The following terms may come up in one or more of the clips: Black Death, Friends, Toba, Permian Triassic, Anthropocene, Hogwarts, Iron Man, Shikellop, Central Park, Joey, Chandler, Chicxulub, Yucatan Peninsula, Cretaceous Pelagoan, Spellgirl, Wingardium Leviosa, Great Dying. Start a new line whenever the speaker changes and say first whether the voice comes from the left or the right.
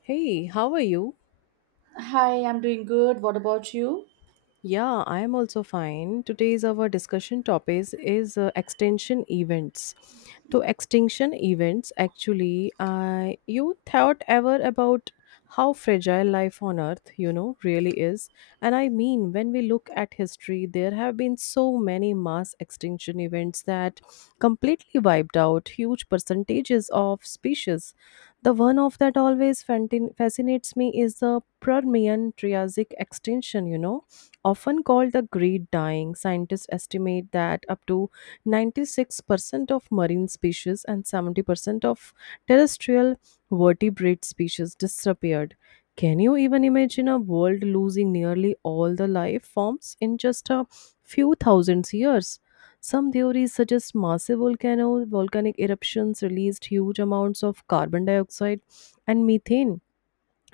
left: Hey, how are you?
right: Hi, I'm doing good. What about you?
left: Yeah, I am also fine. Today's our discussion topic is extinction events. To extinction events, actually, I you thought ever about how fragile life on Earth, you know, really is. And I mean, when we look at history, there have been so many mass extinction events that completely wiped out huge percentages of species. The one of that always fascinates me is the Permian Triassic extinction, you know. Often called the Great Dying, scientists estimate that up to 96% of marine species and 70% of terrestrial vertebrate species disappeared. Can you even imagine a world losing nearly all the life forms in just a few thousands years? Some theories suggest massive volcano volcanic eruptions released huge amounts of carbon dioxide and methane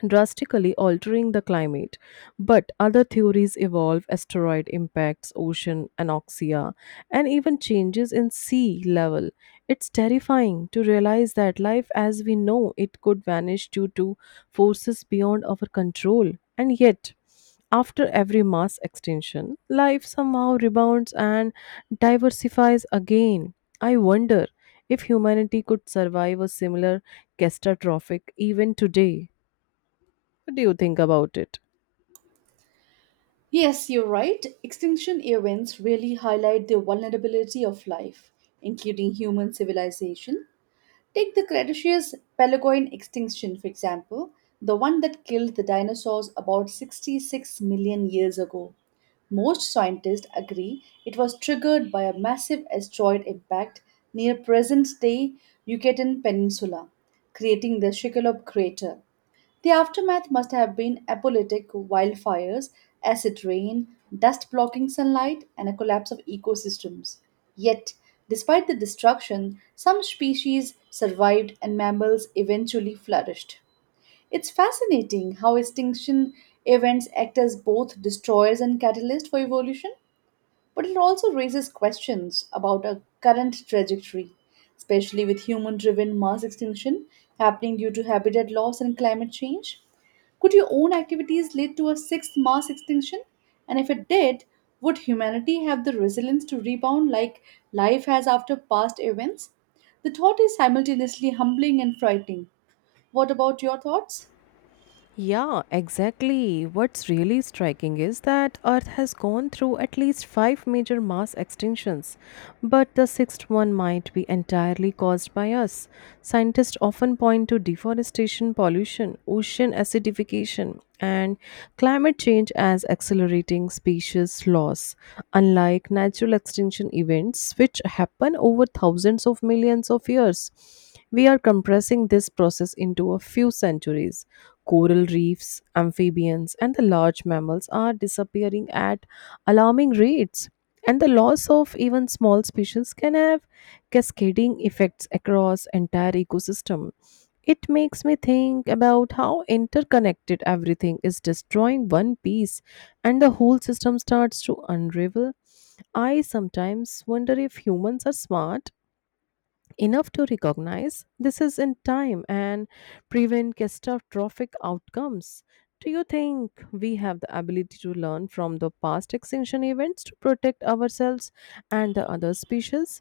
left: drastically altering the climate. But other theories involve asteroid impacts, ocean anoxia, and even changes in sea level. It's terrifying to realize that life as we know it could vanish due to forces beyond our control. And yet, after every mass extinction, life somehow rebounds and diversifies again. I wonder if humanity could survive a similar catastrophic even today. What do you think about it?
right: Yes, you're right. Extinction events really highlight the vulnerability of life, including human civilization. Take the Cretaceous Pelagoan extinction, for example, the one that killed the dinosaurs about 66 million years ago. Most scientists agree it was triggered by a massive asteroid impact near present day Yucatan Peninsula, creating the Shikellop crater. The aftermath must have been apocalyptic wildfires, acid rain, dust blocking sunlight, and a collapse of ecosystems. Yet, despite the destruction, some species survived and mammals eventually flourished. It's fascinating how extinction events act as both destroyers and catalysts for evolution. But it also raises questions about our current trajectory, especially with human driven mass extinction happening due to habitat loss and climate change. Could your own activities lead to a sixth mass extinction? And if it did, would humanity have the resilience to rebound like life has after past events? The thought is simultaneously humbling and frightening. What about your thoughts?
left: Yeah, exactly. What's really striking is that Earth has gone through at least five major mass extinctions, but the sixth one might be entirely caused by us. Scientists often point to deforestation, pollution, ocean acidification, and climate change as accelerating species loss, unlike natural extinction events, which happen over thousands of millions of years. We are compressing this process into a few centuries. Coral reefs, amphibians, and the large mammals are disappearing at alarming rates, and the loss of even small species can have cascading effects across entire ecosystem. It makes me think about how interconnected everything is destroying one piece and the whole system starts to unravel. I sometimes wonder if humans are smart enough to recognize this is in time and prevent catastrophic outcomes. Do you think we have the ability to learn from the past extinction events to protect ourselves and the other species?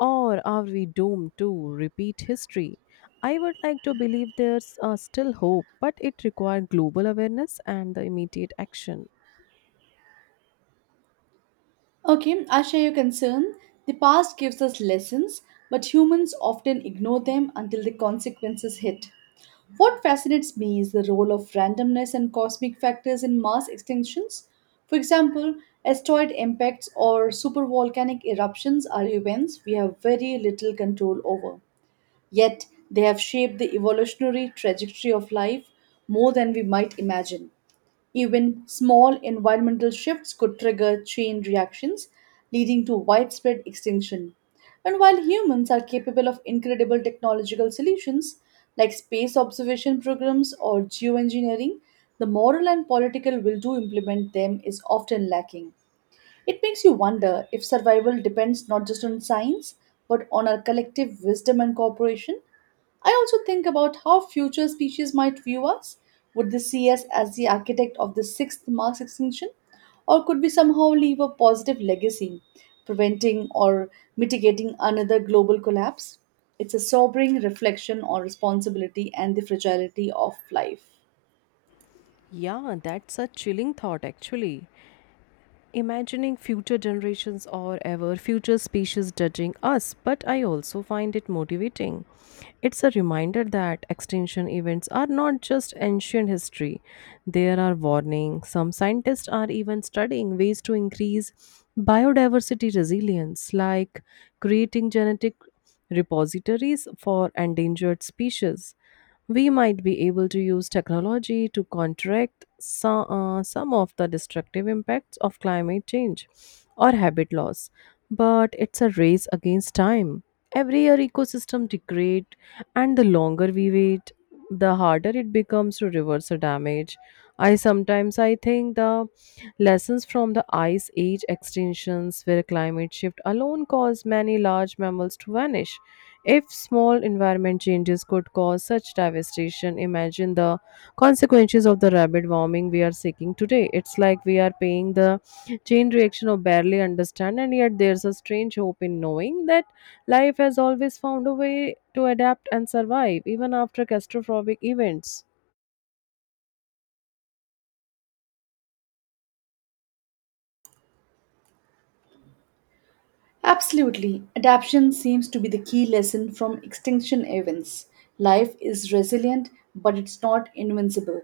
left: Or are we doomed to repeat history? I would like to believe there's still hope, but it requires global awareness and the immediate action.
right: Okay, I share your concern. The past gives us lessons, but humans often ignore them until the consequences hit. What fascinates me is the role of randomness and cosmic factors in mass extinctions. For example, asteroid impacts or supervolcanic eruptions are events we have very little control over. Yet, they have shaped the evolutionary trajectory of life more than we might imagine. Even small environmental shifts could trigger chain reactions, leading to widespread extinction. And while humans are capable of incredible technological solutions like space observation programs or geoengineering, the moral and political will to implement them is often lacking. It makes you wonder if survival depends not just on science, but on our collective wisdom and cooperation. I also think about how future species might view us. Would they see us as the architect of the sixth mass extinction? Or could we somehow leave a positive legacy, preventing or mitigating another global collapse? It's a sobering reflection on responsibility and the fragility of life.
left: Yeah, that's a chilling thought actually. Imagining future generations or ever future species judging us, but I also find it motivating. It's a reminder that extinction events are not just ancient history, there are warnings. Some scientists are even studying ways to increase biodiversity resilience, like creating genetic repositories for endangered species we might be able to use technology to counteract some of the destructive impacts of climate change or habit loss. But it's a race against time. Every year, ecosystem degrade, and the longer we wait, the harder it becomes to reverse the damage. I sometimes I think the lessons from the ice age extinctions, where climate shift alone caused many large mammals to vanish, if small environment changes could cause such devastation, imagine the consequences of the rapid warming we are seeking today. It's like we are paying the chain reaction of barely understand, and yet there's a strange hope in knowing that life has always found a way to adapt and survive, even after catastrophic events.
right: Absolutely. Adaptation seems to be the key lesson from extinction events. Life is resilient, but it's not invincible.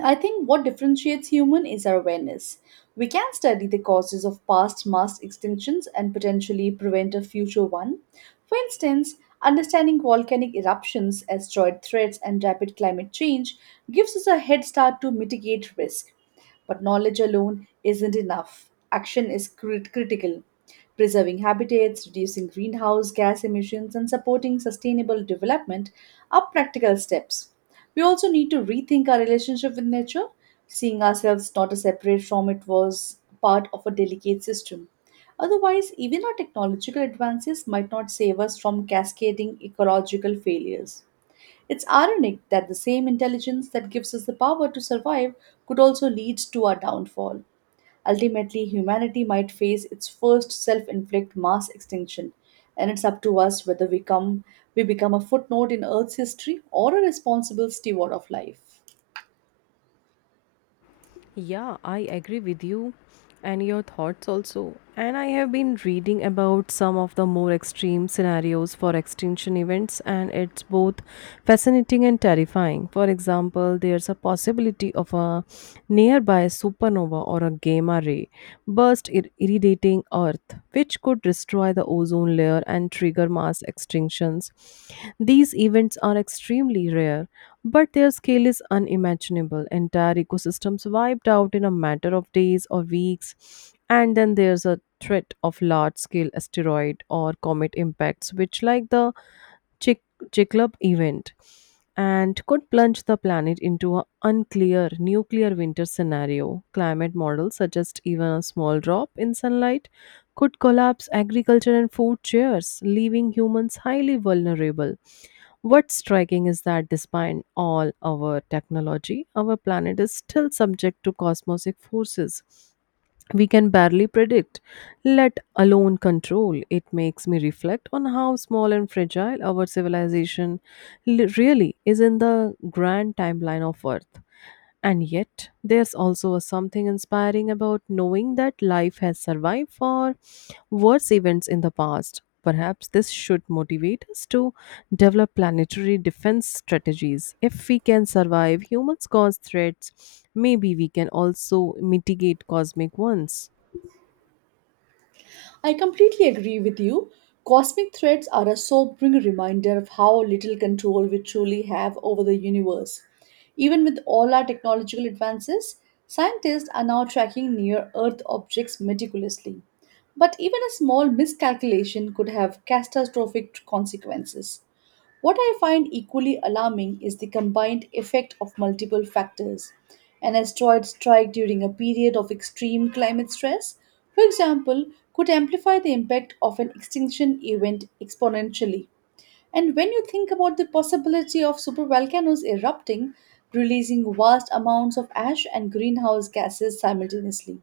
right: I think what differentiates human is our awareness. We can study the causes of past mass extinctions and potentially prevent a future one. For instance, understanding volcanic eruptions, asteroid threats, and rapid climate change gives us a head start to mitigate risk. But knowledge alone isn't enough. Action is critical. Preserving habitats, reducing greenhouse gas emissions, and supporting sustainable development are practical steps. We also need to rethink our relationship with nature, seeing ourselves not as separate from it was part of a delicate system. Otherwise, even our technological advances might not save us from cascading ecological failures. It's ironic that the same intelligence that gives us the power to survive could also lead to our downfall. Ultimately, humanity might face its first self-inflict mass extinction, and it's up to us whether we become a footnote in Earth's history or a responsible steward of life.
left: Yeah, I agree with you and your thoughts also. And I have been reading about some of the more extreme scenarios for extinction events, and it's both fascinating and terrifying. For example, there's a possibility of a nearby supernova or a gamma ray burst irradiating Earth, which could destroy the ozone layer and trigger mass extinctions. These events are extremely rare but their scale is unimaginable. Entire ecosystems wiped out in a matter of days or weeks. And then there's a threat of large scale asteroid or comet impacts, which, like the Chick- Chicxulub event, and could plunge the planet into an unclear nuclear winter scenario. Climate models suggest even a small drop in sunlight could collapse agriculture and food chains, leaving humans highly vulnerable. What's striking is that despite all our technology, our planet is still subject to cosmic forces we can barely predict, let alone control. It makes me reflect on how small and fragile our civilization really is in the grand timeline of Earth. And yet, there's also a something inspiring about knowing that life has survived for worse events in the past. Perhaps this should motivate us to develop planetary defense strategies. If we can survive humans caused threats, maybe we can also mitigate cosmic ones.
right: I completely agree with you. Cosmic threats are a sobering reminder of how little control we truly have over the universe. Even with all our technological advances, scientists are now tracking near Earth objects meticulously. But even a small miscalculation could have catastrophic consequences. What I find equally alarming is the combined effect of multiple factors. An asteroid strike during a period of extreme climate stress, for example, could amplify the impact of an extinction event exponentially. And when you think about the possibility of supervolcanoes erupting, releasing vast amounts of ash and greenhouse gases simultaneously,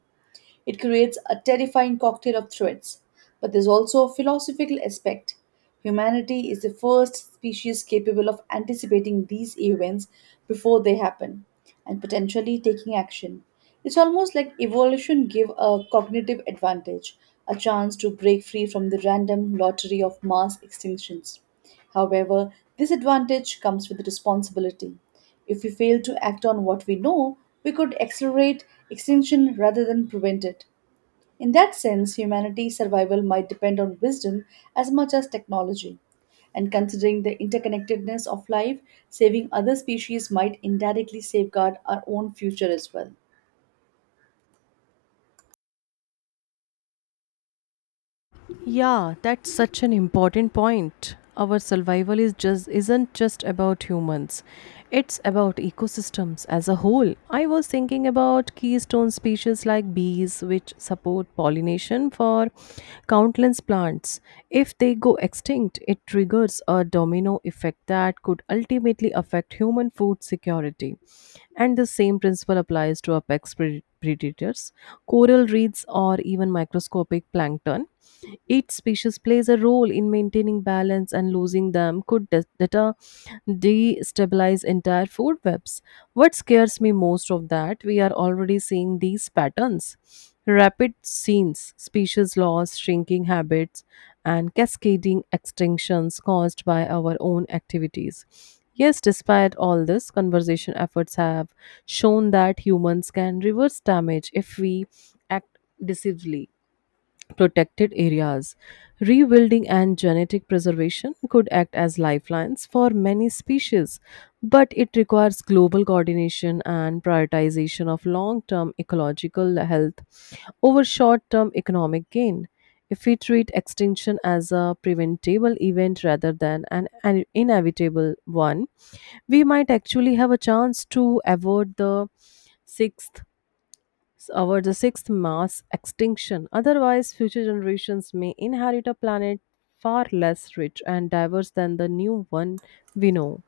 right: it creates a terrifying cocktail of threats. But there's also a philosophical aspect. Humanity is the first species capable of anticipating these events before they happen and potentially taking action. It's almost like evolution gave a cognitive advantage, a chance to break free from the random lottery of mass extinctions. However, this advantage comes with responsibility. If we fail to act on what we know, we could accelerate extinction rather than prevent it. In that sense, humanity's survival might depend on wisdom as much as technology. And considering the interconnectedness of life, saving other species might indirectly safeguard our own future as well.
left: Yeah, that's such an important point. Our survival is just isn't just about humans. It's about ecosystems as a whole. I was thinking about keystone species like bees which support pollination for countless plants. If they go extinct, it triggers a domino effect that could ultimately affect human food security. And the same principle applies to apex predators, coral reefs or even microscopic plankton. Each species plays a role in maintaining balance, and losing them could de- deter destabilize entire food webs. What scares me most of that, we are already seeing these patterns. Rapid scenes, species loss, shrinking habits, and cascading extinctions caused by our own activities. Yes, despite all this, conservation efforts have shown that humans can reverse damage if we act decisively protected areas. Rewilding and genetic preservation could act as lifelines for many species, but it requires global coordination and prioritization of long term ecological health over short term economic gain. If we treat extinction as a preventable event rather than an inevitable one, we might actually have a chance to avoid the sixth over the sixth mass extinction. Otherwise, future generations may inherit a planet far less rich and diverse than the new one we know.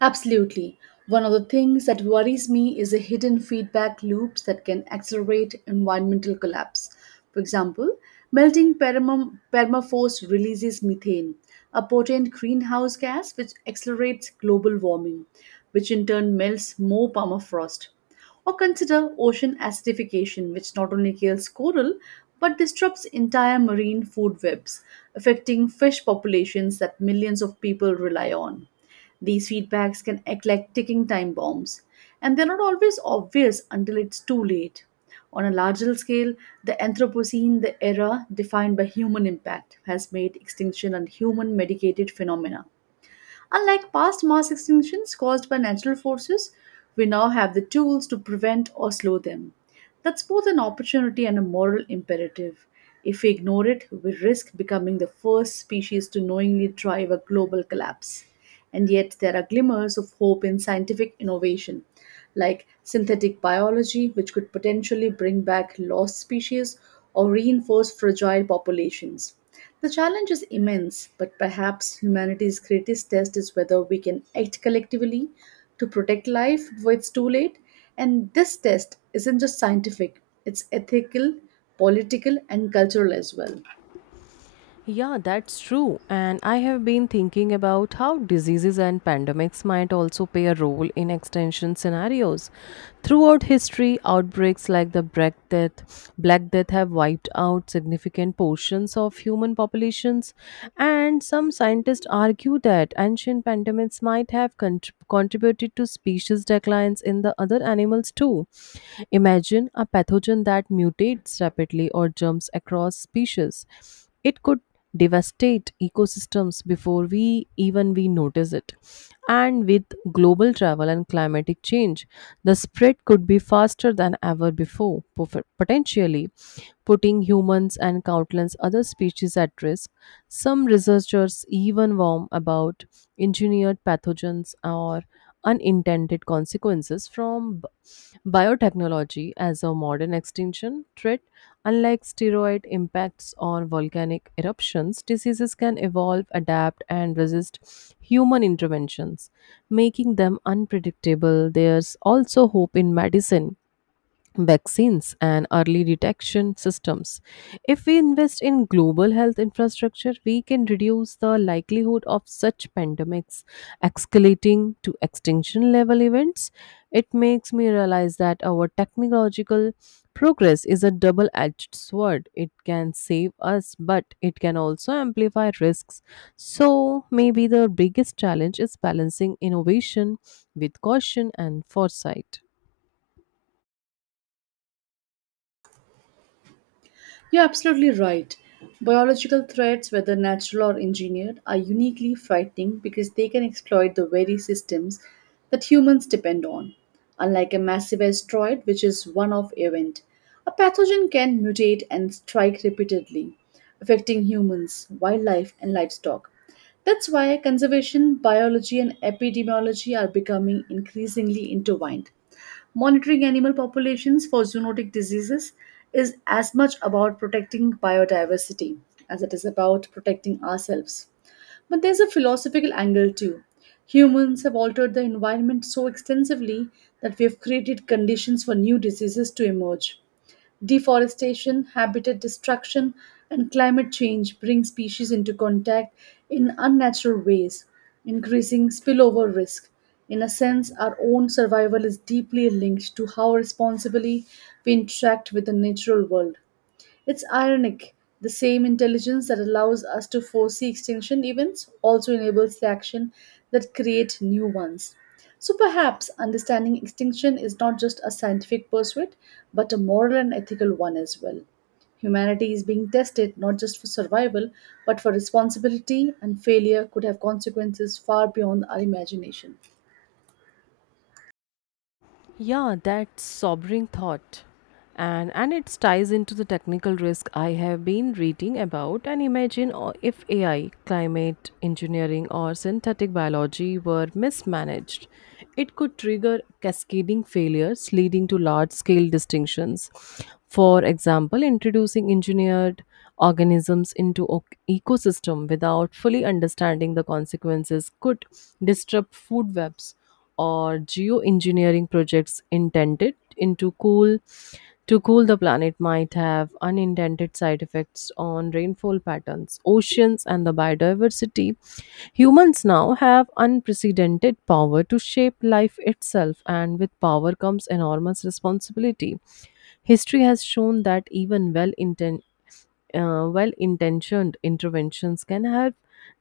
right: Absolutely. One of the things that worries me is the hidden feedback loops that can accelerate environmental collapse. For example, melting permafrost releases methane, a potent greenhouse gas which accelerates global warming, which in turn melts more permafrost. Or consider ocean acidification, which not only kills coral but disrupts entire marine food webs, affecting fish populations that millions of people rely on. These feedbacks can act like ticking time bombs, and they're not always obvious until it's too late. On a larger scale, the Anthropocene, the era defined by human impact, has made extinction a human medicated phenomena. Unlike past mass extinctions caused by natural forces, we now have the tools to prevent or slow them. That's both an opportunity and a moral imperative. If we ignore it, we risk becoming the first species to knowingly drive a global collapse. And yet, there are glimmers of hope in scientific innovation, like synthetic biology, which could potentially bring back lost species or reinforce fragile populations. The challenge is immense, but perhaps humanity's greatest test is whether we can act collectively to protect life before it's too late. And this test isn't just scientific, it's ethical, political, and cultural as well.
left: Yeah, that's true. And I have been thinking about how diseases and pandemics might also play a role in extinction scenarios. Throughout history, outbreaks like the Black Death have wiped out significant portions of human populations, and some scientists argue that ancient pandemics might have contributed to species declines in the other animals too. Imagine a pathogen that mutates rapidly or jumps across species it could devastate ecosystems before we even we notice it and with global travel and climatic change the spread could be faster than ever before potentially putting humans and countless other species at risk some researchers even warn about engineered pathogens or unintended consequences from biotechnology as a modern extinction threat. Unlike steroid impacts on volcanic eruptions, diseases can evolve, adapt, and resist human interventions, making them unpredictable. There's also hope in medicine vaccines and early detection systems. If we invest in global health infrastructure, we can reduce the likelihood of such pandemics escalating to extinction level events. It makes me realize that our technological progress is a double edged sword. It can save us, but it can also amplify risks. So, maybe the biggest challenge is balancing innovation with caution and foresight.
right: You're absolutely right. Biological threats, whether natural or engineered, are uniquely frightening because they can exploit the very systems that humans depend on. Unlike a massive asteroid, which is one off event, a pathogen can mutate and strike repeatedly, affecting humans, wildlife, and livestock. That's why conservation, biology, and epidemiology are becoming increasingly intertwined. Monitoring animal populations for zoonotic diseases is as much about protecting biodiversity as it is about protecting ourselves. But there's a philosophical angle too. Humans have altered the environment so extensively that we have created conditions for new diseases to emerge. Deforestation, habitat destruction, and climate change bring species into contact in unnatural ways, increasing spillover risk. In a sense, our own survival is deeply linked to how responsibly we interact with the natural world. It's ironic. The same intelligence that allows us to foresee extinction events also enables the action that create new ones. So perhaps understanding extinction is not just a scientific pursuit, but a moral and ethical one as well. Humanity is being tested not just for survival, but for responsibility, and failure could have consequences far beyond our imagination.
left: Yeah, that's sobering thought. And it ties into the technical risk I have been reading about and imagine o- if AI, climate engineering or synthetic biology were mismanaged, it could trigger cascading failures leading to large scale distinctions. For example, introducing engineered organisms into ecosystem without fully understanding the consequences could disrupt food webs or geoengineering projects intended into cool to cool the planet might have unintended side effects on rainfall patterns, oceans, and the biodiversity. Humans now have unprecedented power to shape life itself, and with power comes enormous responsibility. History has shown that even well intentioned interventions can help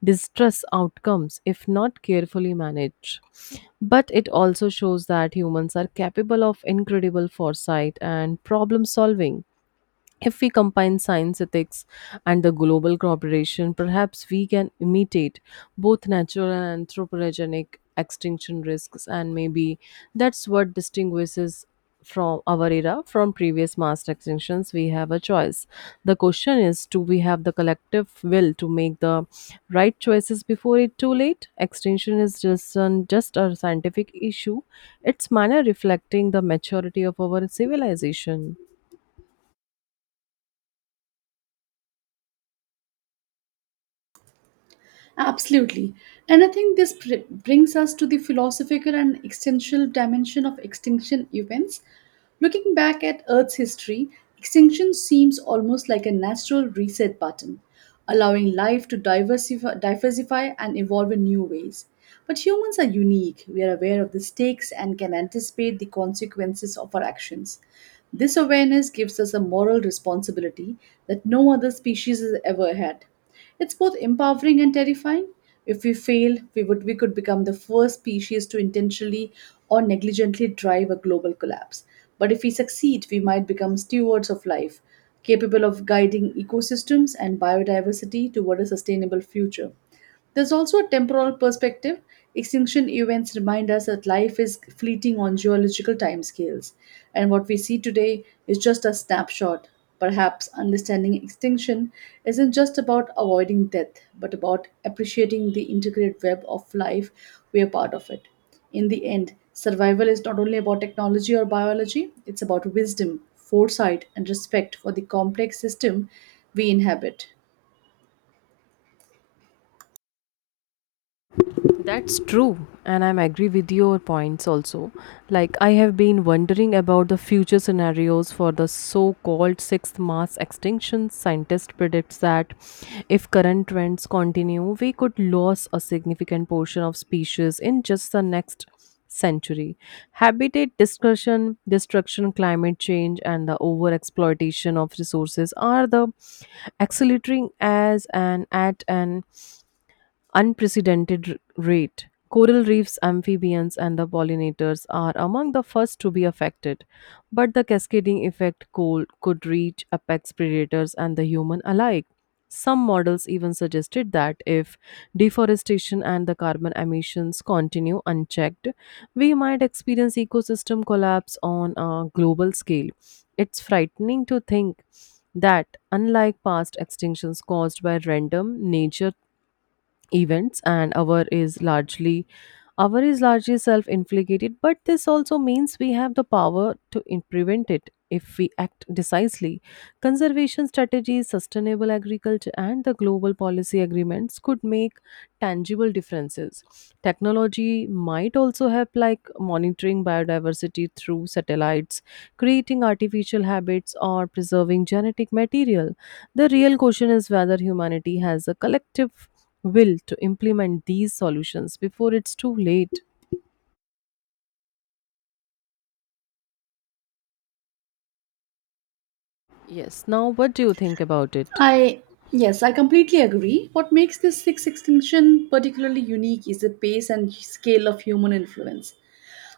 left: distress outcomes if not carefully managed. But it also shows that humans are capable of incredible foresight and problem solving. If we combine science, ethics, and the global cooperation, perhaps we can imitate both natural and anthropogenic extinction risks, and maybe that's what distinguishes from our era from previous mass extinctions we have a choice. The question is do we have the collective will to make the right choices before it too late extinction is just a scientific issue its manner reflecting the maturity of our civilization.
right: Absolutely. And I think this brings us to the philosophical and existential dimension of extinction events. Looking back at Earth's history, extinction seems almost like a natural reset button, allowing life to diversify and evolve in new ways. But humans are unique. We are aware of the stakes and can anticipate the consequences of our actions. This awareness gives us a moral responsibility that no other species has ever had. It's both empowering and terrifying. If we fail, we could become the first species to intentionally or negligently drive a global collapse. But if we succeed, we might become stewards of life, capable of guiding ecosystems and biodiversity toward a sustainable future. There's also a temporal perspective. Extinction events remind us that life is fleeting on geological timescales, and what we see today is just a snapshot. Perhaps understanding extinction isn't just about avoiding death, but about appreciating the intricate web of life we are part of it. In the end, survival is not only about technology or biology, it's about wisdom, foresight, and respect for the complex system we inhabit.
left: That's true, and I'm agree with your points also. Like I have been wondering about the future scenarios for the so-called sixth mass extinction. Scientists predicts that if current trends continue, we could lose a significant portion of species in just the next century. Habitat discussion, destruction, climate change, and the overexploitation of resources are the accelerating as an at an unprecedented rate. Coral reefs, amphibians, and the pollinators are among the first to be affected, but the cascading effect cold could reach apex predators and the human alike. Some models even suggested that if deforestation and the carbon emissions continue unchecked, we might experience ecosystem collapse on a global scale. It's frightening to think that, unlike past extinctions caused by random nature events, and our is largely self-inflicted. But this also means we have the power to prevent it if we act decisively. Conservation strategies, sustainable agriculture, and the global policy agreements could make tangible differences. Technology might also help, like monitoring biodiversity through satellites, creating artificial habits, or preserving genetic material. The real question is whether humanity has a collective will to implement these solutions before it's too late. Yes, now what do you think about it?
right: I Yes, I completely agree. What makes this sixth extinction particularly unique is the pace and scale of human influence.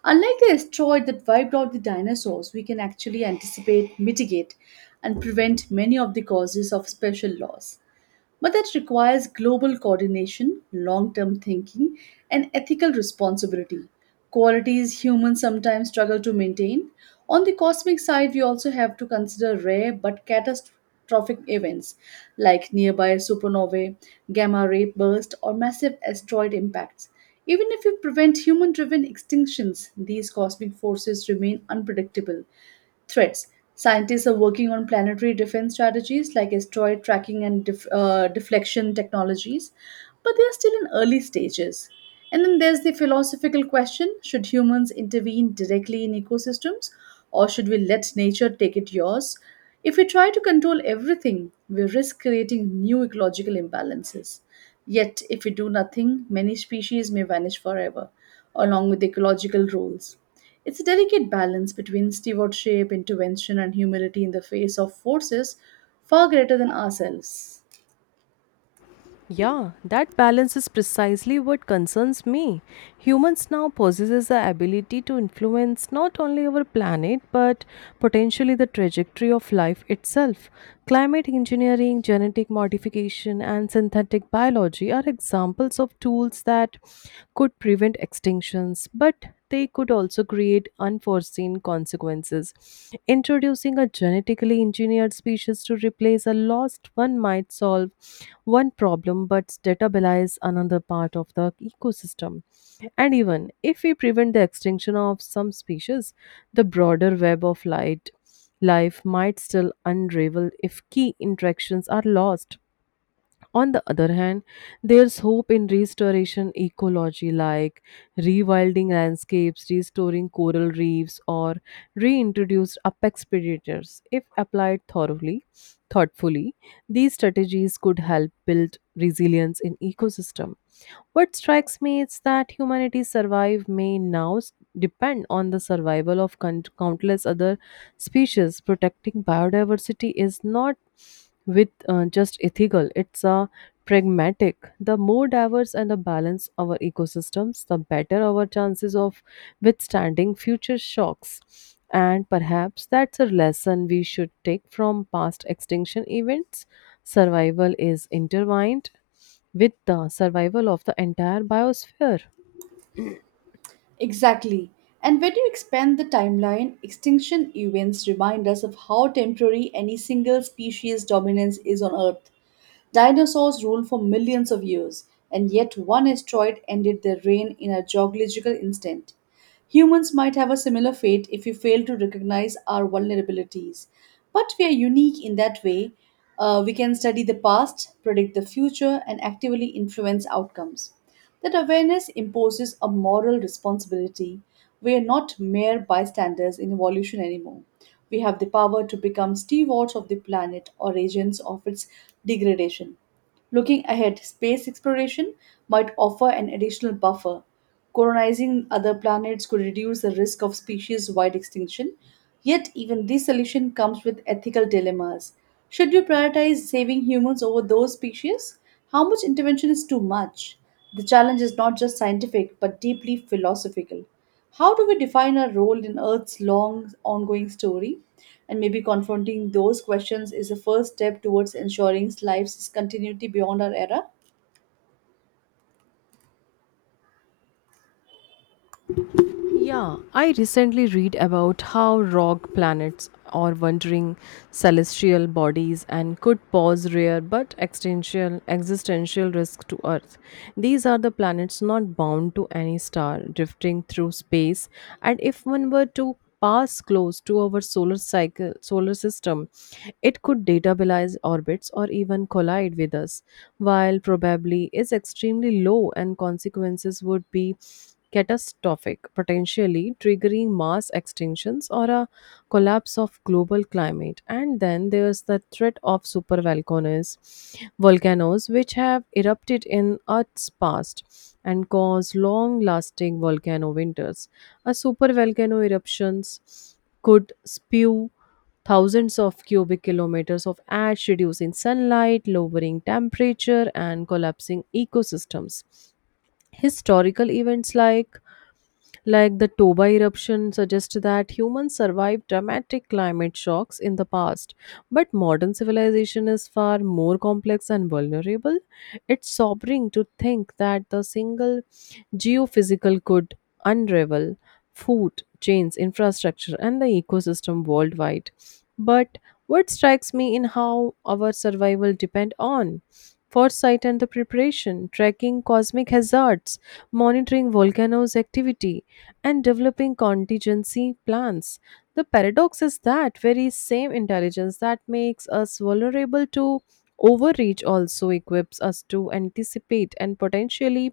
right: Unlike the asteroid that wiped out the dinosaurs, we can actually anticipate, mitigate, and prevent many of the causes of special loss. But that requires global coordination, long term thinking, and ethical responsibility, qualities humans sometimes struggle to maintain. On the cosmic side, we also have to consider rare but catastrophic events like nearby supernovae, gamma ray bursts, or massive asteroid impacts. Even if we prevent human driven extinctions, these cosmic forces remain unpredictable Threats Scientists are working on planetary defense strategies like asteroid tracking and deflection technologies, but they are still in early stages. And then there's the philosophical question should humans intervene directly in ecosystems or should we let nature take it yours? If we try to control everything, we risk creating new ecological imbalances. Yet, if we do nothing, many species may vanish forever, along with ecological roles. It's a delicate balance between stewardship, intervention, and humility in the face of forces far greater than ourselves.
left: Yeah, that balance is precisely what concerns me. Humans now possesses the ability to influence not only our planet but potentially the trajectory of life itself. Climate engineering, genetic modification, and synthetic biology are examples of tools that could prevent extinctions, but they could also create unforeseen consequences. Introducing a genetically engineered species to replace a lost one might solve one problem but destabilize another part of the ecosystem. And even if we prevent the extinction of some species, the broader web of light life might still unravel if key interactions are lost. On the other hand, there's hope in restoration ecology, like rewilding landscapes, restoring coral reefs, or reintroduced apex predators. If applied thoughtfully, these strategies could help build resilience in ecosystem. What strikes me is that humanity's survive may now s- depend on the survival of countless other species. Protecting biodiversity is not with just ethical; it's a pragmatic. The more diverse and the balance our ecosystems, the better our chances of withstanding future shocks. And perhaps that's a lesson we should take from past extinction events. Survival is intertwined with the survival of the entire biosphere.
right: Exactly. And when you expand the timeline, extinction events remind us of how temporary any single species' dominance is on Earth. Dinosaurs ruled for millions of years, and yet one asteroid ended their reign in a geological instant. Humans might have a similar fate if we fail to recognize our vulnerabilities. But we are unique in that way. We can study the past, predict the future, and actively influence outcomes. That awareness imposes a moral responsibility. We are not mere bystanders in evolution anymore. We have the power to become stewards of the planet or agents of its degradation. Looking ahead, space exploration might offer an additional buffer. Colonizing other planets could reduce the risk of species wide extinction. Yet, even this solution comes with ethical dilemmas. Should we prioritize saving humans over those species? How much intervention is too much? The challenge is not just scientific but deeply philosophical. How do we define our role in Earth's long ongoing story? And maybe confronting those questions is the first step towards ensuring life's continuity beyond our era.
left: Yeah, I recently read about how rock planets are wandering celestial bodies and could pose rare but existential risk to Earth. These are the planets not bound to any star, drifting through space, and if one were to pass close to our solar system, it could destabilize orbits or even collide with us. While probably is extremely low and consequences would be catastrophic, potentially triggering mass extinctions or a collapse of global climate. And then there's the threat of supervolcanoes, volcanoes which have erupted in Earth's past and caused long-lasting volcano winters. A supervolcano eruptions could spew thousands of cubic kilometers of ash, reducing sunlight, lowering temperature, and collapsing ecosystems. Historical events like the Toba eruption suggests that humans survived dramatic climate shocks in the past, but modern civilization is far more complex and vulnerable. It's sobering to think that the single geophysical could unravel food chains, infrastructure, and the ecosystem worldwide. But what strikes me in how our survival depend on foresight and the preparation, tracking cosmic hazards, monitoring volcanoes' activity, and developing contingency plans. The paradox is that very same intelligence that makes us vulnerable to overreach also equips us to anticipate and potentially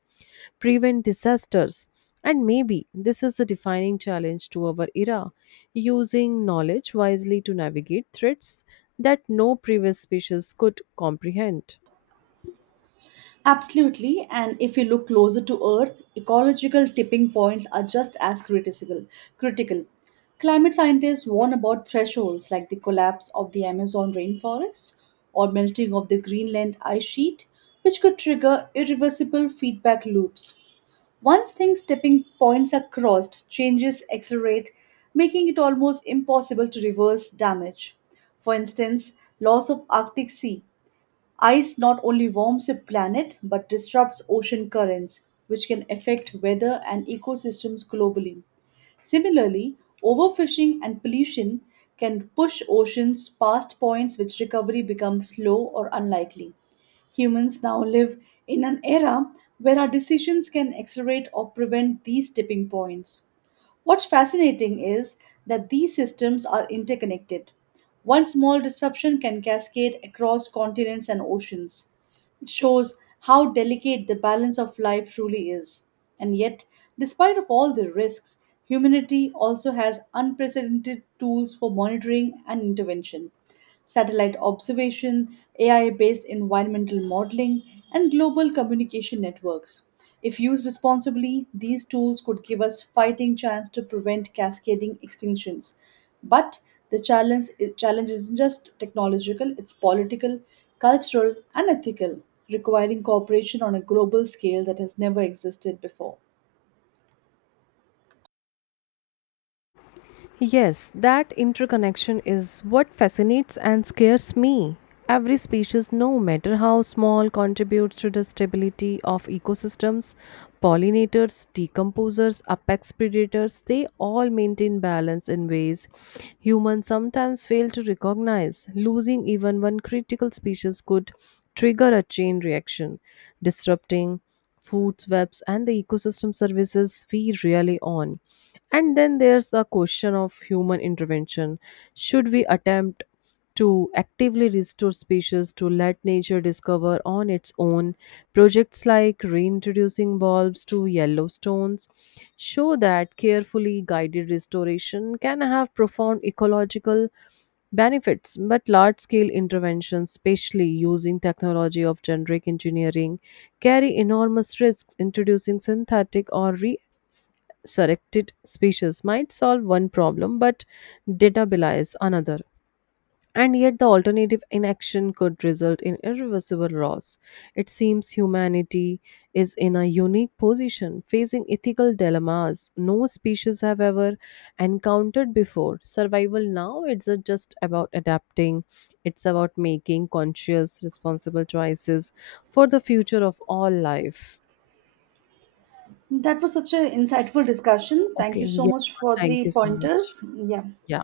left: prevent disasters. And maybe this is a defining challenge to our era, using knowledge wisely to navigate threats that no previous species could comprehend.
right: Absolutely, and if you look closer to Earth, ecological tipping points are just as critical. Critical. Climate scientists warn about thresholds like the collapse of the Amazon rainforest or melting of the Greenland ice sheet, which could trigger irreversible feedback loops. Once things tipping points are crossed, changes accelerate, making it almost impossible to reverse damage. For instance, loss of Arctic Sea Ice not only warms a planet but disrupts ocean currents, which can affect weather and ecosystems globally. Similarly, overfishing and pollution can push oceans past points which recovery becomes slow or unlikely. Humans now live in an era where our decisions can accelerate or prevent these tipping points. What's fascinating is that these systems are interconnected. One small disruption can cascade across continents and oceans. It shows how delicate the balance of life truly is. And yet, despite of all the risks, humanity also has unprecedented tools for monitoring and intervention. Satellite observation, AI-based environmental modeling, and global communication networks. If used responsibly, these tools could give us fighting chance to prevent cascading extinctions. But the challenge isn't just technological, it's political, cultural, and ethical, requiring cooperation on a global scale that has never existed before.
left: Yes, that interconnection is what fascinates and scares me. Every species, no matter how small, contributes to the stability of ecosystems. Pollinators, decomposers, apex predators, they all maintain balance in ways humans sometimes fail to recognize. Losing even one critical species could trigger a chain reaction, disrupting food webs and the ecosystem services we really on. And then there's the question of human intervention. Should we attempt to actively restore species to let nature discover on its own? Projects like reintroducing bulbs to Yellowstones show that carefully guided restoration can have profound ecological benefits, but large scale interventions, especially using technology of generic engineering, carry enormous risks. Introducing synthetic or resurrected species might solve one problem, but data belies another. And yet, the alternative inaction could result in irreversible loss. It seems humanity is in a unique position, facing ethical dilemmas no species have ever encountered before. Survival now, it's not just about adapting, it's about making conscious, responsible choices for the future of all life.
right: That was such an insightful discussion. Thank
left: Okay.
right: you so
left: Yeah.
right: much for
left: Thank
right: the
left: you so much.
right: pointers. Yeah.
left: Yeah.